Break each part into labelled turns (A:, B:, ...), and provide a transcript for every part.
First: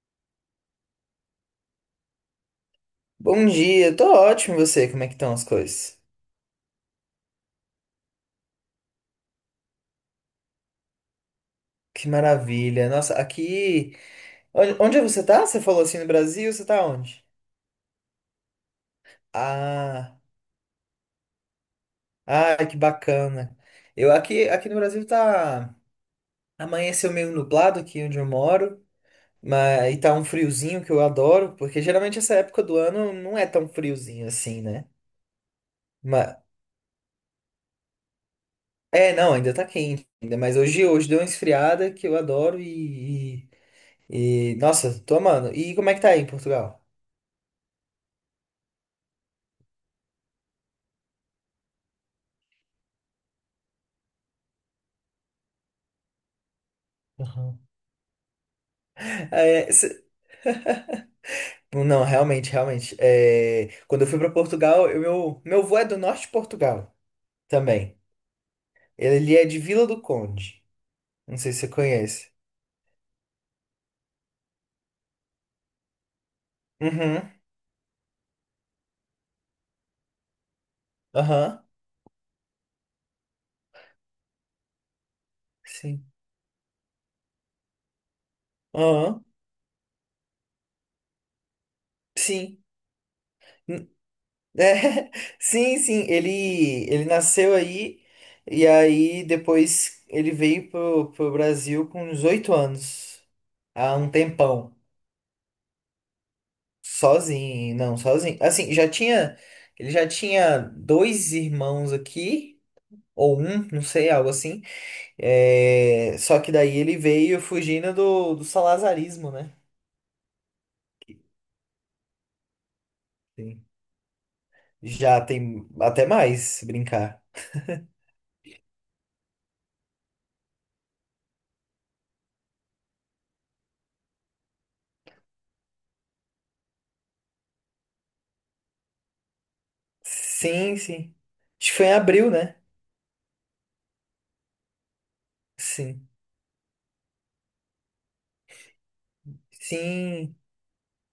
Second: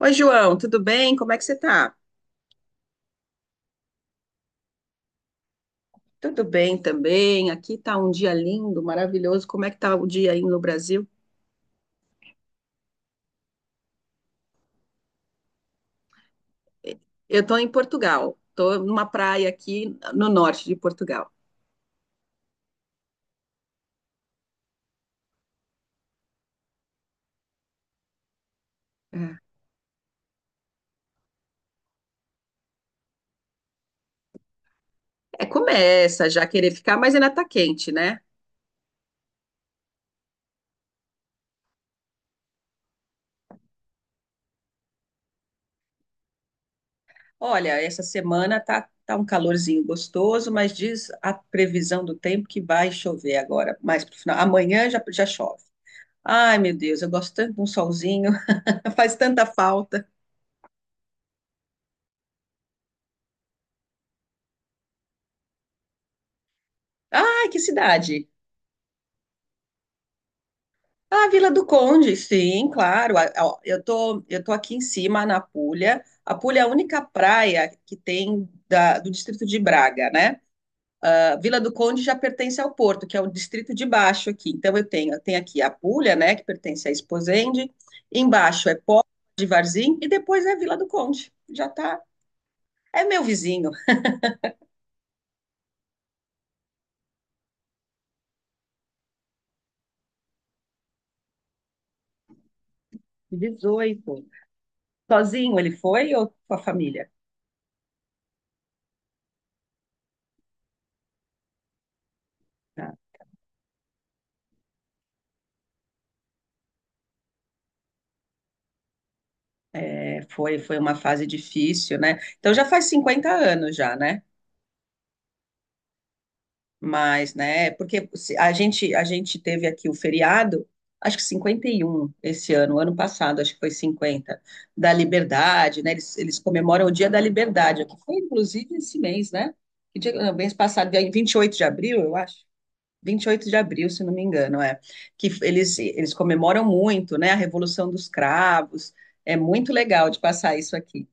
A: Oi, João, tudo bem? Como é que você tá?
B: Bom dia, tô ótimo, e você? Como é que estão as coisas?
A: Tudo bem também. Aqui tá um dia lindo, maravilhoso. Como é que tá o dia aí no Brasil?
B: Que maravilha. Nossa, aqui. Onde é você tá? Você falou assim no Brasil, você tá onde?
A: Eu tô em Portugal. Tô numa praia aqui
B: Ah,
A: no norte de Portugal.
B: ah, que bacana. Eu aqui no Brasil tá. Amanheceu meio nublado aqui onde eu moro,
A: É,
B: mas e tá um friozinho que eu adoro, porque geralmente essa época do ano não é tão friozinho assim, né?
A: Começa
B: Mas
A: já a querer ficar, mas ainda tá quente, né?
B: é, não, ainda tá quente ainda, mas hoje deu uma esfriada que eu adoro e nossa, tô amando. E como é que tá aí em Portugal?
A: Olha, essa semana tá um calorzinho gostoso, mas diz a previsão do tempo que vai chover agora, mais pro final. Amanhã já chove. Ai, meu Deus, eu gosto tanto
B: Aham.
A: de um solzinho, faz tanta
B: É.
A: falta.
B: Não, realmente, realmente. É, quando eu fui para Portugal, meu avô é do norte de Portugal
A: Ai, que
B: também.
A: cidade!
B: Ele é de Vila do Conde.
A: Ah,
B: Não
A: Vila
B: sei se
A: do
B: você
A: Conde,
B: conhece.
A: sim, claro. Eu tô aqui em cima, na Puglia. A Puglia é a única
B: Uhum.
A: praia que tem do distrito de Braga, né? A Vila
B: Aham.
A: do Conde já pertence ao Porto, que é o distrito de baixo aqui. Então eu tenho aqui a
B: Sim.
A: Puglia, né, que pertence a Esposende. Embaixo é Póvoa
B: Aham.
A: de Varzim e depois é a Vila do Conde. Já tá.
B: Sim.
A: É meu vizinho.
B: N- É, sim, sim. Ele nasceu aí e aí depois ele veio pro Brasil com uns 8 anos. Há um
A: 18.
B: tempão.
A: Sozinho ele foi ou com a família?
B: Sozinho, não, sozinho. Assim, já tinha. Ele já tinha dois irmãos aqui,
A: Ah,
B: ou um, não sei, algo assim. É, só que daí ele veio fugindo do salazarismo, né?
A: é, foi, foi uma fase difícil, né? Então já faz cinquenta
B: Sim.
A: anos já, né?
B: Já tem até mais, se brincar.
A: Mas, né, porque se- a gente teve aqui o feriado, acho que 51 esse ano, ano passado, acho que foi 50 da Liberdade, né? Eles comemoram o Dia da Liberdade, que foi inclusive esse mês, né? Que dia, não, mês
B: Sim,
A: passado, dia
B: sim.
A: 28 de
B: Acho que foi em
A: abril, eu
B: abril,
A: acho.
B: né?
A: 28 de abril, se não me engano, é.
B: Sim.
A: Eles comemoram muito, né? A Revolução dos Cravos. É muito legal de
B: Sim.
A: passar isso aqui.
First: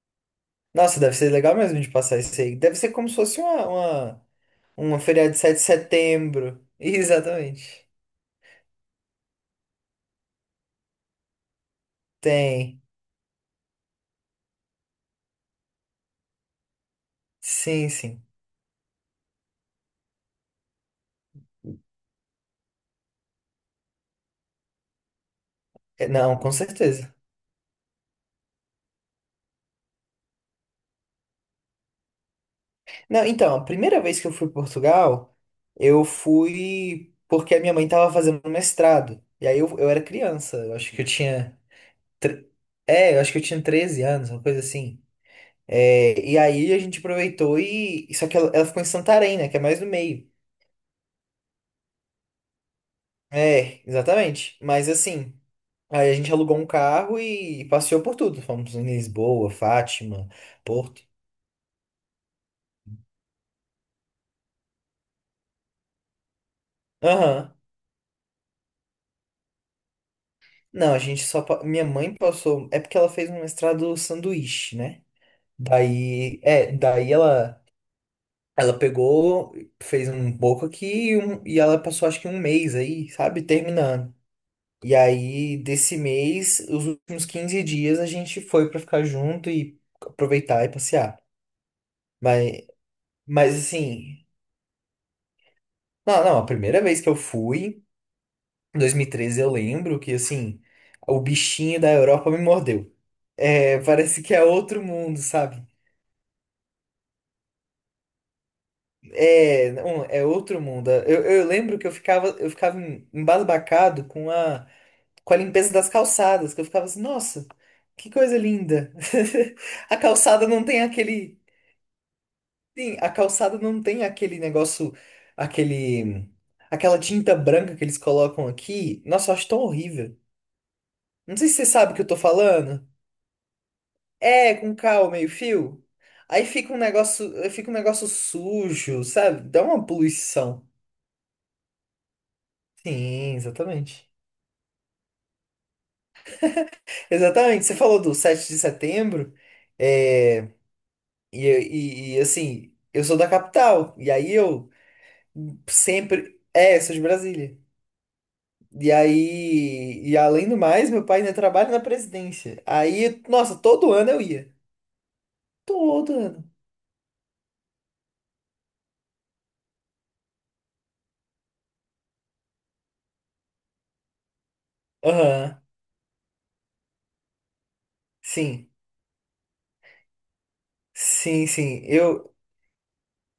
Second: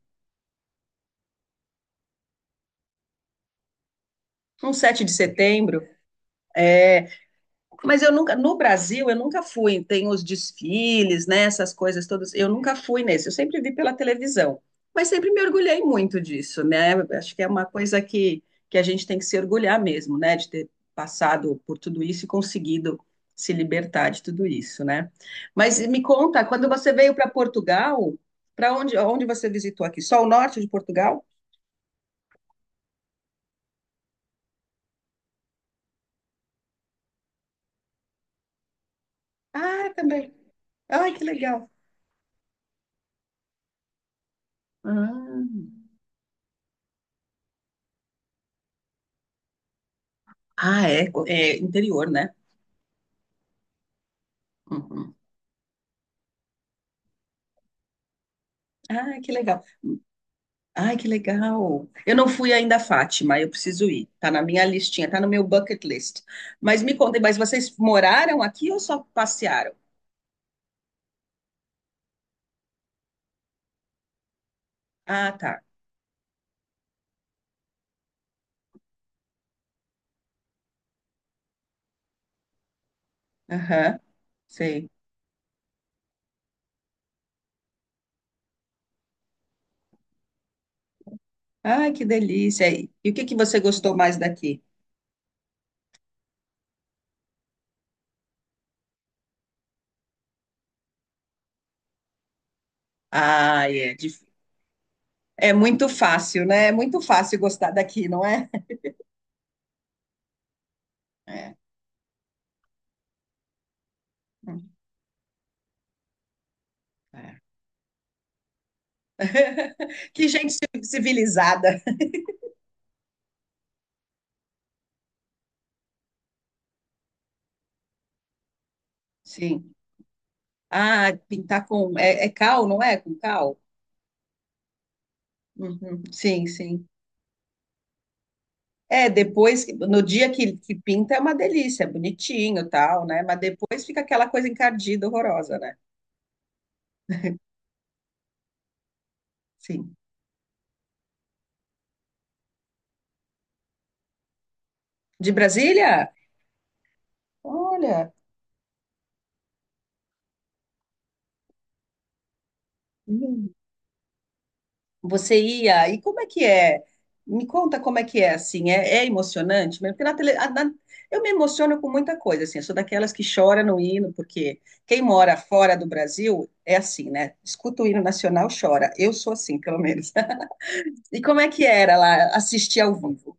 B: Nossa, deve ser legal mesmo de passar isso aí. Deve ser como se fosse
A: Um
B: uma
A: 7 de
B: feriado de sete de
A: setembro,
B: setembro.
A: é.
B: Exatamente.
A: Mas eu nunca, no Brasil, eu nunca fui. Tem os desfiles, né? Essas coisas todas. Eu nunca
B: Tem.
A: fui nesse. Eu sempre vi pela televisão. Mas sempre me orgulhei muito disso, né? Acho que é uma
B: Sim,
A: coisa
B: sim.
A: que a gente tem que se orgulhar mesmo, né? De ter passado por tudo isso e conseguido se libertar de tudo isso, né? Mas me
B: É, não,
A: conta,
B: com
A: quando você
B: certeza.
A: veio para Portugal, onde você visitou aqui? Só o norte de Portugal?
B: Não, então, a primeira vez que eu fui para Portugal, eu fui porque a minha mãe estava fazendo mestrado. E aí eu,
A: Ah,
B: eu
A: é
B: era
A: também.
B: criança, eu acho que eu
A: Ai, que
B: tinha.
A: legal.
B: tre- É, eu acho que eu tinha 13 anos, uma coisa assim.
A: Ah,
B: É, e aí a gente aproveitou e. Só que ela ficou em Santarém, né? Que é mais no meio.
A: Ah, é, é interior, né?
B: É, exatamente. Mas
A: Uhum.
B: assim, aí a gente alugou um carro e passeou por tudo. Fomos em
A: Ah, que
B: Lisboa,
A: legal.
B: Fátima,
A: Ai,
B: Porto.
A: que legal. Eu não fui ainda a Fátima, eu preciso ir. Tá na minha listinha, tá no meu bucket list. Mas me contem, mas
B: Aham.
A: vocês moraram aqui ou só passearam?
B: Não, a gente só. Minha mãe passou. É porque ela fez um mestrado sanduíche, né?
A: Ah, tá.
B: Daí. É, daí ela. Ela pegou, fez um pouco aqui e ela passou acho que um mês aí, sabe?
A: Aham,
B: Terminando.
A: sei.
B: E aí, desse mês, os últimos 15 dias a gente foi pra ficar junto e aproveitar e passear.
A: Ai, que delícia.
B: Mas,
A: E o que que
B: mas
A: você gostou mais
B: assim.
A: daqui?
B: Não, não, a primeira vez que eu fui, em 2013, eu lembro que assim. O bichinho da Europa me mordeu.
A: Ah,
B: É,
A: é,
B: parece
A: dif-
B: que é outro mundo,
A: é
B: sabe?
A: muito fácil, né? É muito fácil gostar daqui, não é?
B: É, não, é outro mundo. Eu
A: É.
B: lembro que eu ficava embasbacado com a,
A: Hum,
B: com a limpeza das calçadas, que eu ficava assim,
A: é.
B: nossa, que coisa linda. A
A: Que
B: calçada
A: gente
B: não tem aquele,
A: civilizada.
B: sim, a calçada não tem aquele negócio, aquele, aquela tinta branca que eles colocam aqui. Nossa, eu acho tão
A: Sim.
B: horrível.
A: Ah,
B: Não sei se
A: pintar
B: você sabe o
A: com.
B: que eu tô
A: É, é cal, não
B: falando.
A: é? Com cal?
B: É, com cal, meio fio.
A: Uhum.
B: Aí
A: Sim, sim.
B: fica um negócio sujo,
A: É,
B: sabe? Dá
A: depois,
B: uma
A: no dia
B: poluição.
A: que pinta é uma delícia, é bonitinho, tal, né?
B: Sim,
A: Mas depois fica
B: exatamente.
A: aquela coisa encardida, horrorosa, né?
B: Exatamente, você falou do 7 de setembro,
A: Sim.
B: é, assim, eu sou da capital, e aí eu
A: De Brasília?
B: sempre. É, sou de Brasília.
A: Olha,
B: E aí, e além do mais, meu pai ainda trabalha na presidência. Aí,
A: hum,
B: nossa, todo ano eu ia.
A: você ia, e
B: Todo
A: como é que
B: ano.
A: é? Me conta como é que é, assim, é, é emocionante mesmo? Porque na tele, eu me emociono com muita coisa, assim, eu sou daquelas que chora no hino, porque quem mora
B: Aham,
A: fora do Brasil é assim, né? Escuta o hino nacional,
B: sim,
A: chora. Eu sou assim, pelo menos. E como
B: sim,
A: é que
B: sim.
A: era lá
B: Eu
A: assistir ao vivo?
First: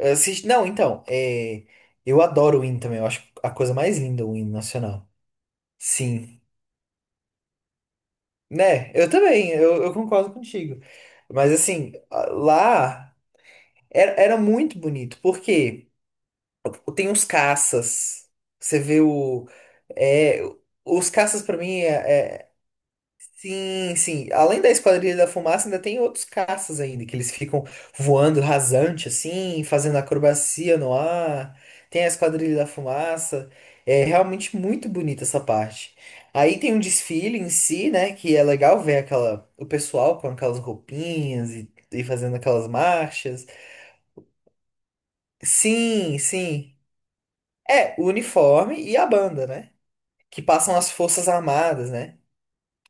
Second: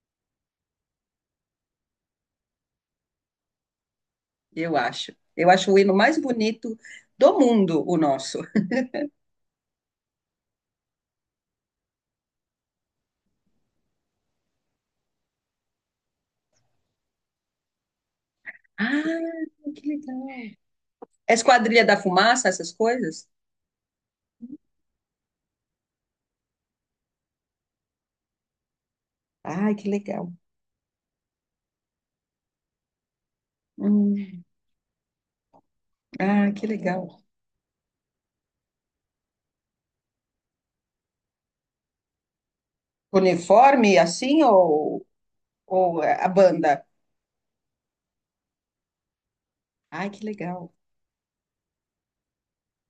B: assisti. Não, então, eu adoro o hino também, eu acho a coisa mais linda o hino
A: Eu
B: nacional.
A: acho. Eu acho o hino mais
B: Sim.
A: bonito do mundo, o nosso.
B: Né, eu também, eu concordo contigo. Mas assim, lá era muito bonito, porque tem os caças. Você vê o.
A: Ah, que
B: é,
A: legal.
B: os
A: É
B: caças, pra mim,
A: Esquadrilha da Fumaça, essas coisas?
B: Sim, sim. Além da Esquadrilha da Fumaça, ainda tem outros caças ainda, que eles ficam voando rasante, assim,
A: Ai, que
B: fazendo
A: legal.
B: acrobacia no ar. Tem a Esquadrilha da Fumaça. É
A: Hum,
B: realmente muito bonita essa parte.
A: Ah,
B: Aí
A: que
B: tem um
A: legal.
B: desfile em si, né? Que é legal ver aquela, o pessoal com aquelas roupinhas e fazendo aquelas marchas.
A: Uniforme assim ou
B: Sim,
A: a
B: sim.
A: banda?
B: É, o uniforme e a banda, né?
A: Ai, que
B: Que
A: legal.
B: passam as Forças Armadas, né?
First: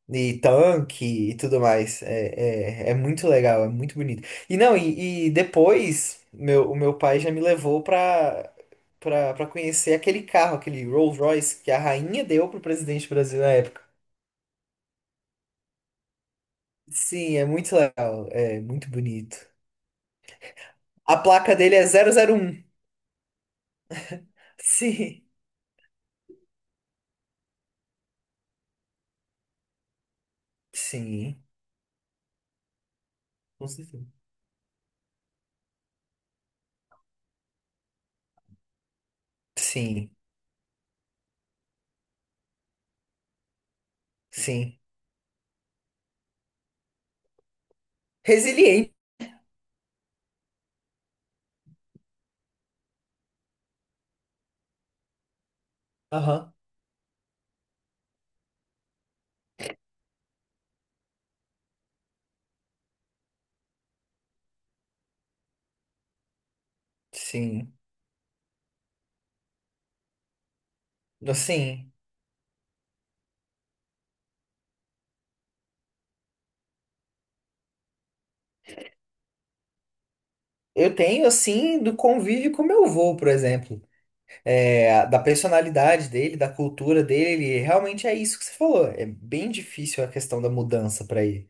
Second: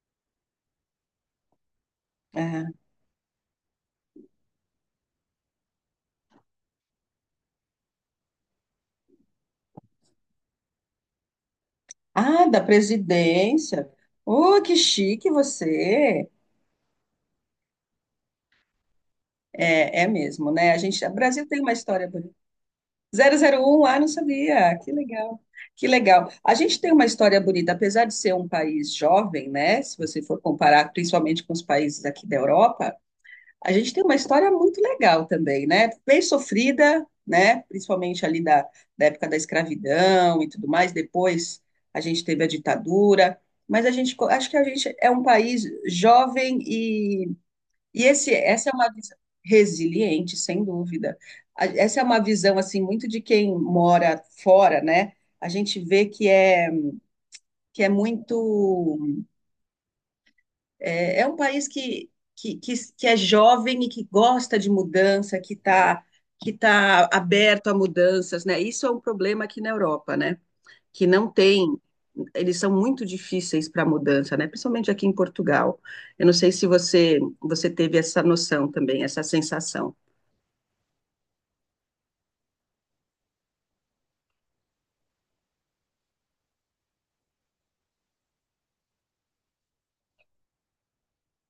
B: E tanque e tudo mais.
A: Ah,
B: É muito legal, é muito bonito. E não, e depois o meu pai já me levou pra conhecer aquele carro, aquele Rolls Royce que a rainha
A: ah,
B: deu pro
A: da
B: presidente do Brasil na época.
A: presidência. Oh, que chique você.
B: Sim, é muito legal, é muito bonito.
A: É, é mesmo, né? A gente, o
B: A
A: Brasil
B: placa
A: tem uma
B: dele é
A: história
B: 001.
A: 001, ah, não sabia. Que
B: Sim,
A: legal. Que legal. A gente tem uma história bonita, apesar de ser um país jovem, né? Se você for comparar
B: sim,
A: principalmente com os países aqui da Europa,
B: com
A: a gente tem
B: certeza.
A: uma história muito legal também, né? Bem sofrida, né? Principalmente ali da época da
B: Sim,
A: escravidão e tudo mais. Depois a gente teve a ditadura, mas acho que a
B: sim.
A: gente é um país jovem essa é uma
B: Resiliente.
A: visão resiliente, sem dúvida. Essa é uma visão assim muito de quem mora fora, né? A gente vê
B: Aham.
A: que é muito é, é um país que é jovem e que gosta de mudança, que está que tá aberto a
B: Sim.
A: mudanças, né? Isso é um problema aqui na Europa, né? Que não tem.
B: Assim,
A: Eles são muito difíceis para mudança, né? Principalmente aqui em Portugal. Eu não sei se você teve essa noção também, essa sensação.
B: eu tenho, assim, do convívio com meu avô, por exemplo. Da personalidade dele, da cultura dele, realmente é isso que você falou. É bem difícil a questão da mudança para ele.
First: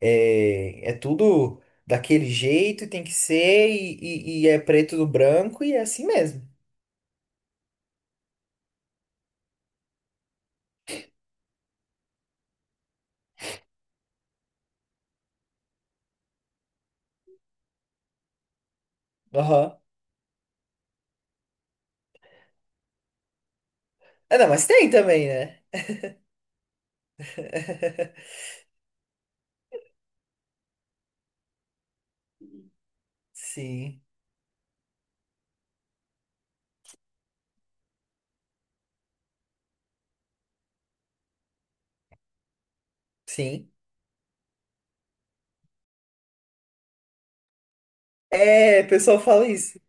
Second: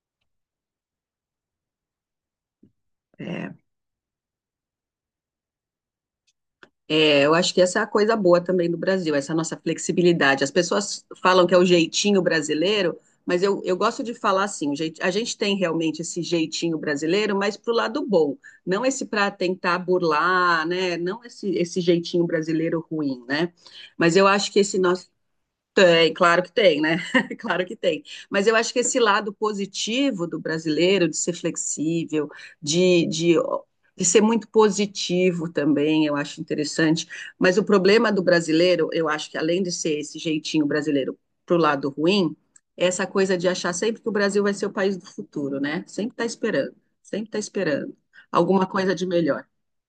B: É tudo daquele jeito, e tem que
A: É,
B: ser, e é preto no branco, e é assim mesmo.
A: é, eu acho que essa é a coisa boa também do Brasil, essa nossa flexibilidade. As pessoas falam que é o jeitinho brasileiro, mas eu gosto de falar assim: a gente tem realmente esse jeitinho brasileiro, mas pro lado bom, não esse para
B: Aham.
A: tentar burlar, né? Não esse, esse jeitinho brasileiro ruim, né? Mas eu
B: Ah, não,
A: acho que
B: mas
A: esse
B: tem
A: nosso
B: também, né?
A: tem, claro que tem, né? Claro que tem. Mas eu acho que esse lado positivo do brasileiro, de ser flexível, de, de,
B: Sim,
A: de ser muito positivo também, eu acho interessante. Mas o problema do brasileiro, eu acho que além de ser esse jeitinho brasileiro pro lado ruim, é essa coisa de
B: sim.
A: achar sempre que o Brasil vai ser o país do futuro, né? Sempre tá esperando alguma
B: É, o
A: coisa de
B: pessoal
A: melhor.
B: fala isso.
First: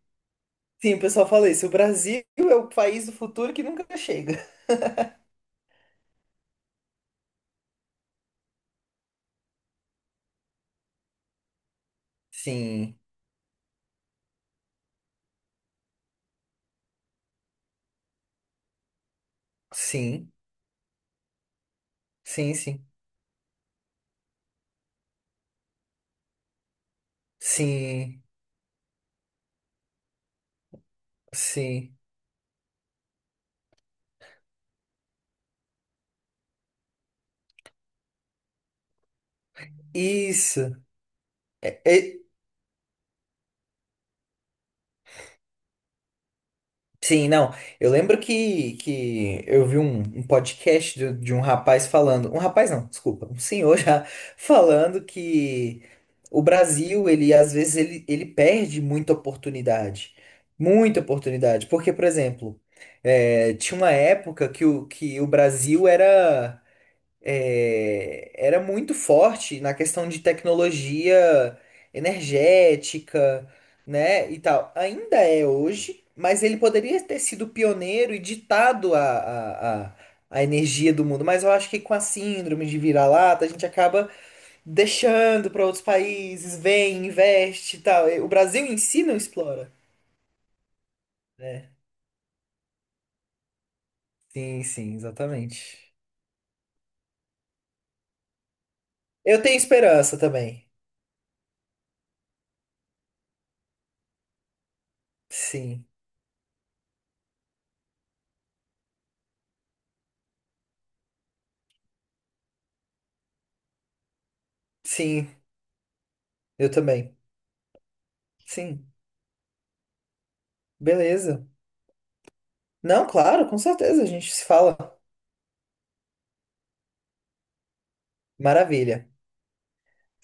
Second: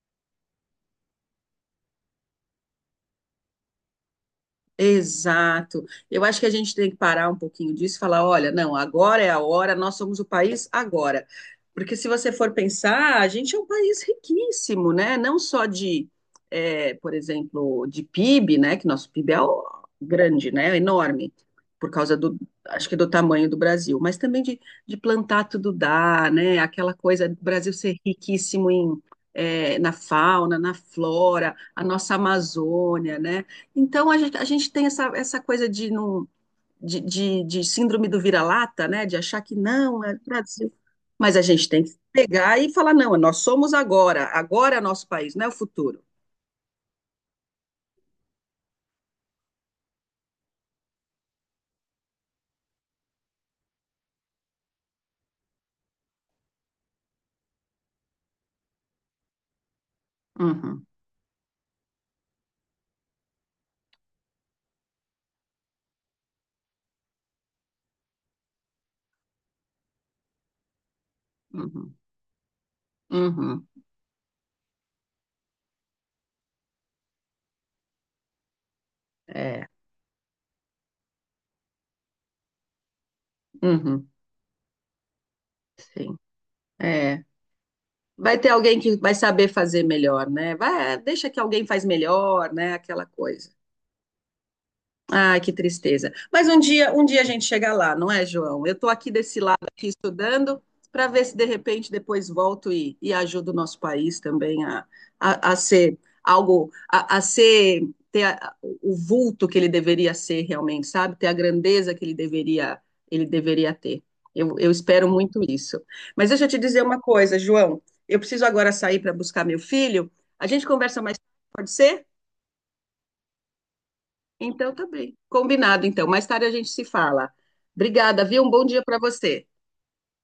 B: Sim, o pessoal fala isso. O Brasil é o país do futuro que nunca chega.
A: Exato. Eu acho que a gente tem que parar um pouquinho disso e falar, olha, não, agora é a hora, nós somos o país agora. Porque se você for
B: Sim,
A: pensar, a gente é um país riquíssimo, né? Não só de, eh, por exemplo, de PIB, né? Que nosso PIB é ó,
B: sim,
A: grande, né? É enorme, por causa do,
B: sim, sim,
A: acho que do tamanho do Brasil, mas também de plantar tudo dá, né? Aquela coisa do Brasil ser
B: sim,
A: riquíssimo em, eh, na fauna, na flora, a
B: sim.
A: nossa Amazônia, né? Então, a gente tem essa coisa de, não, de síndrome do vira-lata, né? De achar que não, é Brasil.
B: Isso.
A: Mas a gente tem que
B: É,
A: pegar e falar, não, nós somos agora, agora é nosso país, não é o futuro.
B: sim, não. Eu lembro que eu vi um podcast de um rapaz falando. Um rapaz não, desculpa, um senhor já falando que o Brasil, ele às vezes ele perde muita oportunidade.
A: Uhum,
B: Muita oportunidade. Porque, por exemplo, tinha uma época que o Brasil era muito forte na questão de tecnologia
A: uhum,
B: energética,
A: uhum,
B: né, e tal. Ainda é hoje, mas ele poderia ter sido pioneiro e ditado a,
A: é,
B: a, a, a energia do mundo. Mas eu acho que com a síndrome de vira-lata, a gente
A: uhum,
B: acaba deixando para outros
A: sim,
B: países, vem,
A: é.
B: investe e tal. O
A: Vai ter
B: Brasil em
A: alguém que
B: si
A: vai
B: não
A: saber
B: explora,
A: fazer melhor, né? Vai, deixa que alguém
B: né?
A: faz melhor, né? Aquela coisa.
B: Sim, sim,
A: Ai, que
B: exatamente.
A: tristeza. Mas um dia a gente chega lá, não é, João? Eu estou aqui desse
B: Eu tenho
A: lado aqui
B: esperança
A: estudando
B: também.
A: para ver se de repente depois volto e ajudo o nosso país também a
B: Sim,
A: ser algo, a ser ter o vulto que ele deveria ser realmente, sabe? Ter a grandeza que ele deveria ter. Eu espero
B: sim,
A: muito isso. Mas deixa eu te
B: eu
A: dizer uma
B: também.
A: coisa, João. Eu preciso agora
B: Sim.
A: sair para buscar meu filho. A gente conversa mais,
B: Beleza.
A: tarde, pode ser?
B: Não, claro, com certeza, a gente se
A: Então,
B: fala.
A: tá bem. Combinado, então. Mais tarde a gente se fala. Obrigada, viu? Um bom dia para
B: Maravilha.
A: você.